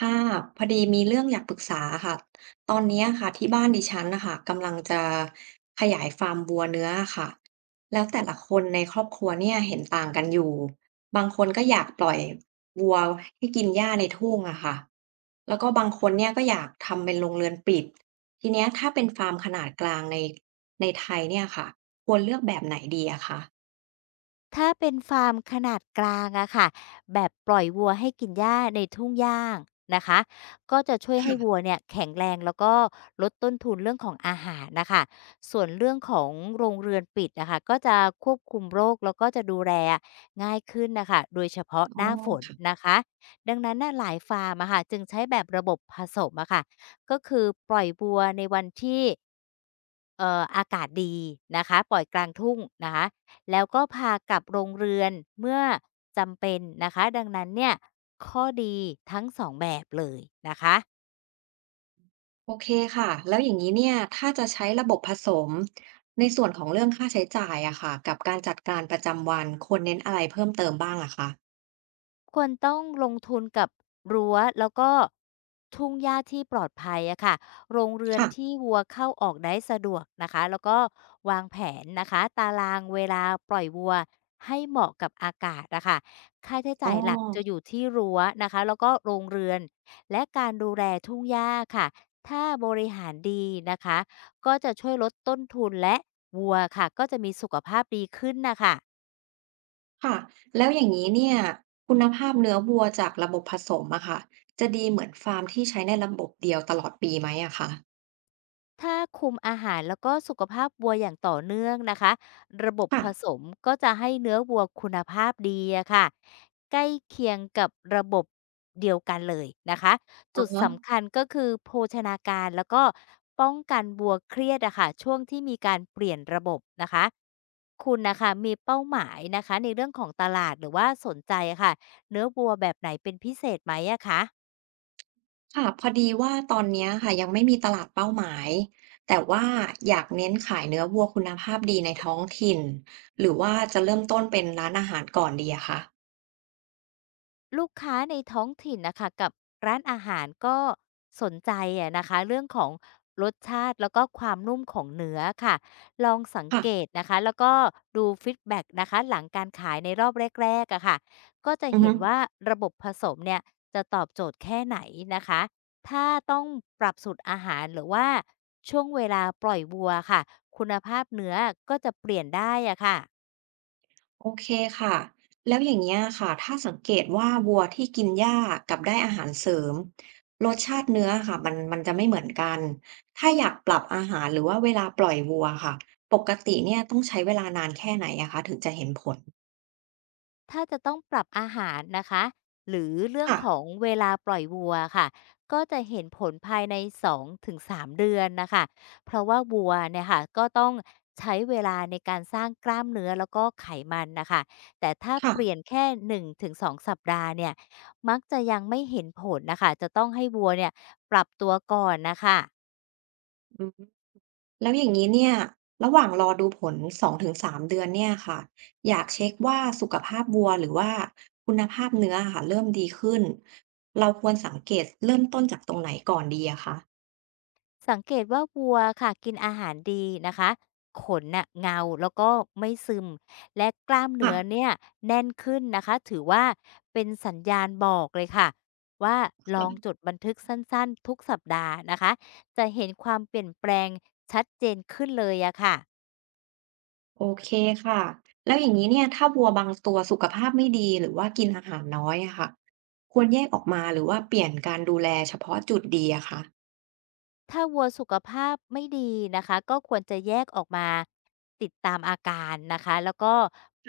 ค่ะพอดีมีเรื่องอยากปรึกษาค่ะตอนเนี้ยค่ะที่บ้านดิฉันนะคะกำลังจะขยายฟาร์มวัวเนื้อค่ะแล้วแต่ละคนในครอบครัวเนี่ยเห็นต่างกันอยู่บางคนก็อยากปล่อยวัวให้กินหญ้าในทุ่งอะค่ะแล้วก็บางคนเนี่ยก็อยากทำเป็นโรงเรือนปิดทีเนี้ยถ้าเป็นฟาร์มขนาดกลางในไทยเนี่ยค่ะควรเลือกแบบไหนดีอะคะถ้าเป็นฟาร์มขนาดกลางอะค่ะ แบบปล่อยวัวให้กินหญ้าในทุ่งหญ้านะคะก็จะช่วยให้วัวค่ะเนี่ยแข็งแรงแล้วก็ลดต้นทุนเรื่องของอาหารนะคะ ส่วนเรื่องของโรงเรือนปิดนะคะก็จะควบคุมโรคแล้วก็จะดูแลง่ายขึ้นนะคะ โดยเฉพาะหอ๋อ น้าฝนนะคะ ดังนั้นน่ะหลายฟาร์มอะค่ะจึงใช้แบบระบบผสมอะค่ะ ก็คือปล่อยวัวในวันที่อากาศดีนะคะปล่อยกลางทุ่งนะคะ แล้วก็พากลับโรงเรือนเมื่อจำเป็นนะคะดังนั้นเนี่ยข้อดีทั้งสองแบบเลยนะคะ โอเคค่ะ แล้วอย่างนี้เนี่ย ถ้าจะใช้ระบบผสมในส่วนของเรื่องค่าใช้จ่ายอะค่ะกับการจัดการประจำวันควรเน้นอะไรเพิ่มเติมบ้างอะคะควรต้องลงทุนกับรั้วแล้วก็ทุ่งหญ้าที่ปลอดภัยอะค่ะโรงเรือนค่ะที่วัวเข้าออกได้สะดวกนะคะแล้วก็วางแผนนะคะตารางเวลาปล่อยวัวให้เหมาะกับอากาศนะคะค่าใช้อ๋อจ่ายหลักจะอยู่ที่รั้วนะคะแล้วก็โรงเรือนและการดูแลทุ่งหญ้าค่ะถ้าบริหารดีนะคะก็จะช่วยลดต้นทุนและวัวค่ะก็จะมีสุขภาพดีขึ้นนะคะ ค่ะแล้วอย่างนี้เนี่ยคุณภาพเนื้อวัวจากระบบผสมอะค่ะจะดีเหมือนฟาร์มที่ใช้ในระบบเดียวตลอดปีไหมอะคะถ้าคุมอาหารแล้วก็สุขภาพวัวอย่างต่อเนื่องนะคะระบบค่ะผสมก็จะให้เนื้อวัวคุณภาพดีอะค่ะใกล้เคียงกับระบบเดียวกันเลยนะคะอ๋จุดอ สำคัญก็คือโภชนาการแล้วก็ป้องกันวัวเครียดอะค่ะช่วงที่มีการเปลี่ยนระบบนะคะคุณนะคะมีเป้าหมายนะคะในเรื่องของตลาดหรือว่าสนใจอะค่ะเนื้อวัวแบบไหนเป็นพิเศษไหมอะคะ ค่ะพอดีว่าตอนเนี้ยค่ะยังไม่มีตลาดเป้าหมายแต่ว่าอยากเน้นขายเนื้อวัวคุณภาพดีในท้องถิ่นหรือว่าจะเริ่มต้นเป็นร้านอาหารก่อนดีอะคะลูกค้าในท้องถิ่นนะคะกับร้านอาหารก็สนใจอะนะคะเรื่องของรสชาติแล้วก็ความนุ่มของเนื้อค่ะลองสังเกค่ะตนะคะแล้วก็ดูฟีดแบ็กนะคะหลังการขายในรอบแรกๆอะค่ะก็จะอือเห็ฮึนว่าระบบผสมเนี่ยจะตอบโจทย์แค่ไหนนะคะถ้าต้องปรับสูตรอาหารหรือว่าช่วงเวลาปล่อยวัวค่ะคุณภาพเนื้อก็จะเปลี่ยนได้อะค่ะ โอเคค่ะแล้วอย่างเงี้ยค่ะถ้าสังเกตว่าวัวที่กินหญ้ากับได้อาหารเสริมรสชาติเนื้อค่ะมันจะไม่เหมือนกันถ้าอยากปรับอาหารหรือว่าเวลาปล่อยวัวค่ะปกติเนี่ยต้องใช้เวลานานแค่ไหนอะคะถึงจะเห็นผลถ้าจะต้องปรับอาหารนะคะหรือเรื่องค่ะของเวลาปล่อยวัวค่ะก็จะเห็นผลภายใน2-3เดือนนะคะเพราะว่าวัวเนี่ยค่ะก็ต้องใช้เวลาในการสร้างกล้ามเนื้อแล้วก็ไขมันนะคะแต่ถ้าค่ะ เปลี่ยนแค่1-2สองสัปดาห์เนี่ยมักจะยังไม่เห็นผลนะคะจะต้องให้วัวเนี่ยปรับตัวก่อนนะคะ แล้วอย่างนี้เนี่ยระหว่างรอดูผล2-3เดือนเนี่ยค่ะอยากเช็คว่าสุขภาพวัวหรือว่าคุณภาพเนื้อค่ะเริ่มดีขึ้นเราควรสังเกตเริ่มต้นจากตรงไหนก่อนดีอะคะสังเกตว่าวัวค่ะกินอาหารดีนะคะขนน่ะเงาแล้วก็ไม่ซึมและกล้ามค่ะเนื้อเนี่ยแน่นขึ้นนะคะถือว่าเป็นสัญญาณบอกเลยค่ะว่าลองจค่ะดบันทึกสั้นๆทุกสัปดาห์นะคะจะเห็นความเปลี่ยนแปลงชัดเจนขึ้นเลยอะค่ะ โอเคค่ะแล้วอย่างนี้เนี่ยถ้าวัวบางตัวสุขภาพไม่ดีหรือว่ากินอาหารน้อยอะค่ะควรแยกออกมาหรือว่าเปลี่ยนการดูแลเฉพาะจุดดีอะคะถ้าวัวสุขภาพไม่ดีนะคะก็ควรจะแยกออกมาติดตามอาการนะคะแล้วก็ค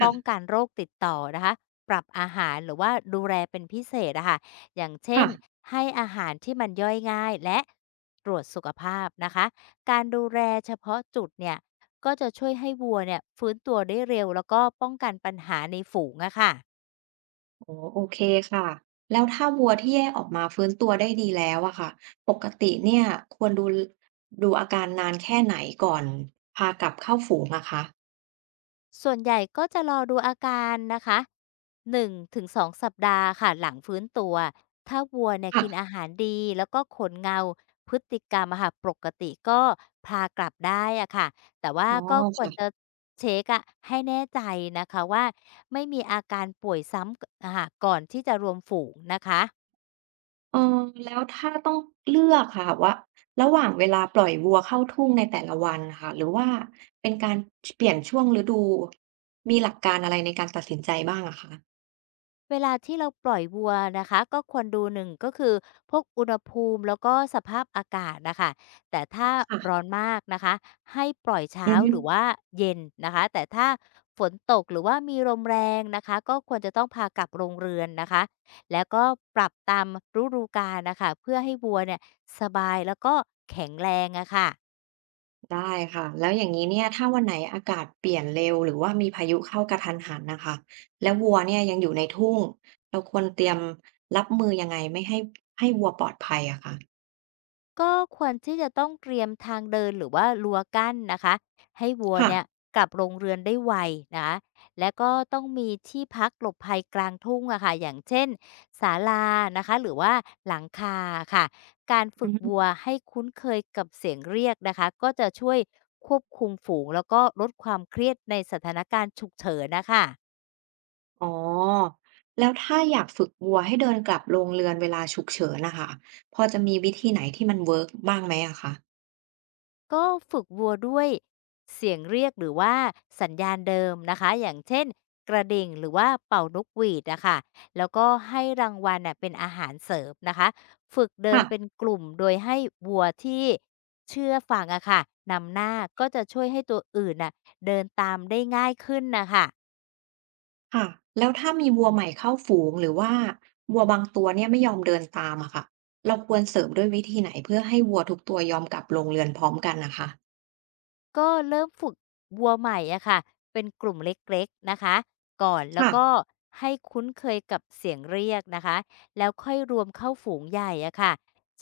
ป้อง่ะกันโรคติดต่อนะคะปรับอาหารหรือว่าดูแลเป็นพิเศษนะค่ะอย่างเช่นค่ะ ให้อาหารที่มันย่อยง่ายและตรวจสุขภาพนะคะการดูแลเฉพาะจุดเนี่ยก็จะช่วยให้วัวเนี่ยฟื้นตัวได้เร็วแล้วก็ป้องกันปัญหาในฝูงอะค่ะ อ๋อโอเคค่ะแล้วถ้าวัวที่แยกออกมาฟื้นตัวได้ดีแล้วอะค่ะปกติเนี่ยควรดูอาการนานแค่ไหนก่อนพากลับเข้าฝูงอะคะส่วนใหญ่ก็จะรอดูอาการนะคะ1ถึง2สัปดาห์ค่ะหลังฟื้นตัวถ้าวัวเนี่ยค่ะกินอาหารดีแล้วก็ขนเงาพฤติกรรมอะค่ะปกติก็พากลับได้อะค่ะแต่ว่าอ๋อก็ควรจะค่ะเช็กอะให้แน่ใจนะคะว่าไม่มีอาการป่วยซ้ำกอะค่ะก่อนที่จะรวมฝูงนะคะ เออแล้วถ้าต้องเลือกค่ะว่าระหว่างเวลาปล่อยวัวเข้าทุ่งในแต่ละวันค่ะหรือว่าเป็นการเปลี่ยนช่วงฤดูมีหลักการอะไรในการตัดสินใจบ้างอะคะเวลาที่เราปล่อยวัวนะคะก็ควรดูหนึ่งก็คือพวกอุณหภูมิแล้วก็สภาพอากาศนะคะแต่ถ้าร้อค่ะนมากนะคะให้ปล่อยเช้าอือฮึ หรือว่าเย็นนะคะแต่ถ้าฝนตกหรือว่ามีลมแรงนะคะก็ควรจะต้องพากลับโรงเรือนนะคะแล้วก็ปรับตามฤดูกาลนะคะเพื่อให้วัวเนี่ยสบายแล้วก็แข็งแรงอะค่ะ ได้ค่ะแล้วอย่างนี้เนี่ยถ้าวันไหนอากาศเปลี่ยนเร็วหรือว่ามีพายุเข้ากระทันหันนะคะแล้ววัวเนี่ยยังอยู่ในทุ่งเราควรเตรียมรับมือยังไงไม่ให้ให้วัวปลอดภัยอะคะก็ควรที่จะต้องเตรียมทางเดินหรือว่ารั้วกั้นนะคะให้วัวค่ะเนี่ยกลับโรงเรือนได้ไวนะและก็ต้องมีที่พักหลบภัยกลางทุ่งอะค่ะอย่างเช่นศาลานะคะหรือว่าหลังคาค่ะการฝึอืกวัวมให้คุ้นเคยกับเสียงเรียกนะคะก็จะช่วยควบคุมฝูงแล้วก็ลดความเครียดในสถานการณ์ฉุกเฉินนะคะ อ๋อแล้วถ้าอยากฝึกวัวให้เดินกลับโรงเรือนเวลาฉุกเฉินนะคะพอจะมีวิธีไหนที่มันเวิร์กบ้างไหมอะคะก็ฝึกวัวด้วยเสียงเรียกหรือว่าสัญญาณเดิมนะคะอย่างเช่นกระดิ่งหรือว่าเป่านกหวีดนะคะแล้วก็ให้รางวัลน่ะเป็นอาหารเสริมนะคะฝึกเดินค่ะ เป็นกลุ่มโดยให้วัวที่เชื่อฟังอะค่ะนำหน้าก็จะช่วยให้ตัวอื่นน่ะเดินตามได้ง่ายขึ้นนะคะ ค่ะแล้วถ้ามีวัวใหม่เข้าฝูงหรือว่าวัวบางตัวเนี่ยไม่ยอมเดินตามอะค่ะเราควรเสริมด้วยวิธีไหนเพื่อให้วัวทุกตัวยอมกลับลงเรือนพร้อมกันนะคะก็เริ่มฝึกวัวใหม่อะค่ะเป็นกลุ่มเล็กๆนะคะก่อนแล้วค่ะก็ให้คุ้นเคยกับเสียงเรียกนะคะแล้วค่อยรวมเข้าฝูงใหญ่อะค่ะ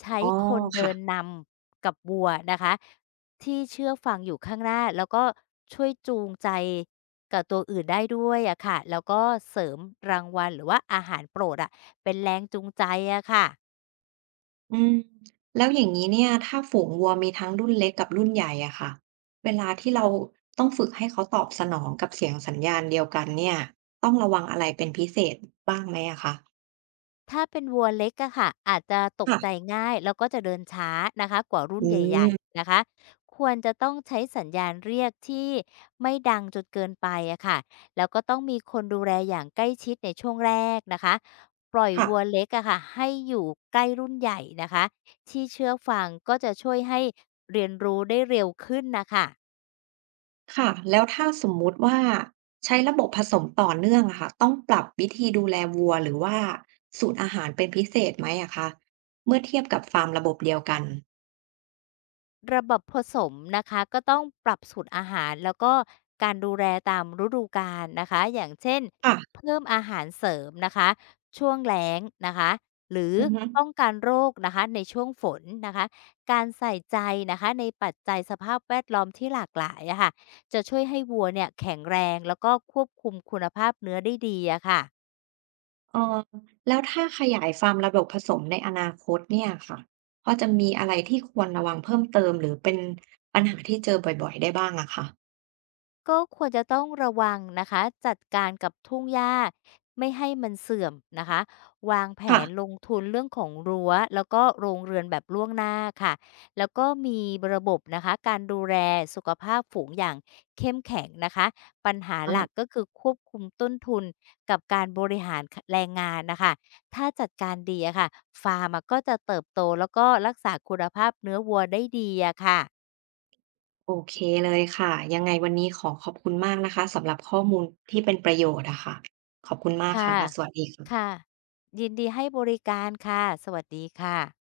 ใช้อ๋อคนเดิค่ะนนำกับวัวนะคะที่เชื่อฟังอยู่ข้างหน้าแล้วก็ช่วยจูงใจกับตัวอื่นได้ด้วยอะค่ะแล้วก็เสริมรางวัลหรือว่าอาหารโปรดอะเป็นแรงจูงใจอะค่ะ อืมแล้วอย่างนี้เนี่ยถ้าฝูงวัวมีทั้งรุ่นเล็กกับรุ่นใหญ่อะค่ะเวลาที่เราต้องฝึกให้เขาตอบสนองกับเสียงสัญญาณเดียวกันเนี่ยต้องระวังอะไรเป็นพิเศษบ้างไหมอะคะถ้าเป็นวัวเล็กอะค่ะอาจจะตกค่ะใจง่ายแล้วก็จะเดินช้านะคะกว่ารุ่นอืใหญ่มๆนะคะควรจะต้องใช้สัญญาณเรียกที่ไม่ดังจนเกินไปอะค่ะแล้วก็ต้องมีคนดูแลอย่างใกล้ชิดในช่วงแรกนะคะปล่อยค่ะ วัวเล็กอะค่ะให้อยู่ใกล้รุ่นใหญ่นะคะที่เชื่อฟังก็จะช่วยให้เรียนรู้ได้เร็วขึ้นนะคะ ค่ะแล้วถ้าสมมุติว่าใช้ระบบผสมต่อเนื่องอะค่ะต้องปรับวิธีดูแลวัวหรือว่าสูตรอาหารเป็นพิเศษไหมอะคะเมื่อเทียบกับฟาร์มระบบเดียวกันระบบผสมนะคะก็ต้องปรับสูตรอาหารแล้วก็การดูแลตามฤดูกาลนะคะอย่างเช่นค่ะเพิ่มอาหารเสริมนะคะช่วงแล้งนะคะหรืออือฮึป้องกันโรคนะคะในช่วงฝนนะคะการใส่ใจนะคะในปัจจัยสภาพแวดล้อมที่หลากหลายอะค่ะจะช่วยให้วัวเนี่ยแข็งแรงแล้วก็ควบคุมคุณภาพเนื้อได้ดีอะค่ะ เอ่อแล้วถ้าขยายฟาร์มระบบผสมในอนาคตเนี่ยค่ะพอจะมีอะไรที่ควรระวังเพิ่มเติมหรือเป็นปัญหาที่เจอบ่อยๆได้บ้างอะคะก็ควรจะต้องระวังนะคะจัดการกับทุ่งหญ้าไม่ให้มันเสื่อมนะคะวางแผค่ะนลงทุนเรื่องของรั้วแล้วก็โรงเรือนแบบล่วงหน้าค่ะแล้วก็มีระบบนะคะการดูแลสุขภาพฝูงอย่างเข้มแข็งนะคะปัญหาหลัอากก็คือควบคุมต้นทุนกับการบริหารแรงงานนะคะถ้าจัดการดีอะค่ะฟาร์มอะก็จะเติบโตแล้วก็รักษาคุณภาพเนื้อวัวได้ดีอะค่ะ โอเคเลยค่ะยังไงวันนี้ขอขอบคุณมากนะคะสำหรับข้อมูลที่เป็นประโยชน์อะค่ะขอบคุณมากค่ะค่ะ สวัสดีค่ะ ค่ะยินดีให้บริการค่ะ สวัสดีค่ะ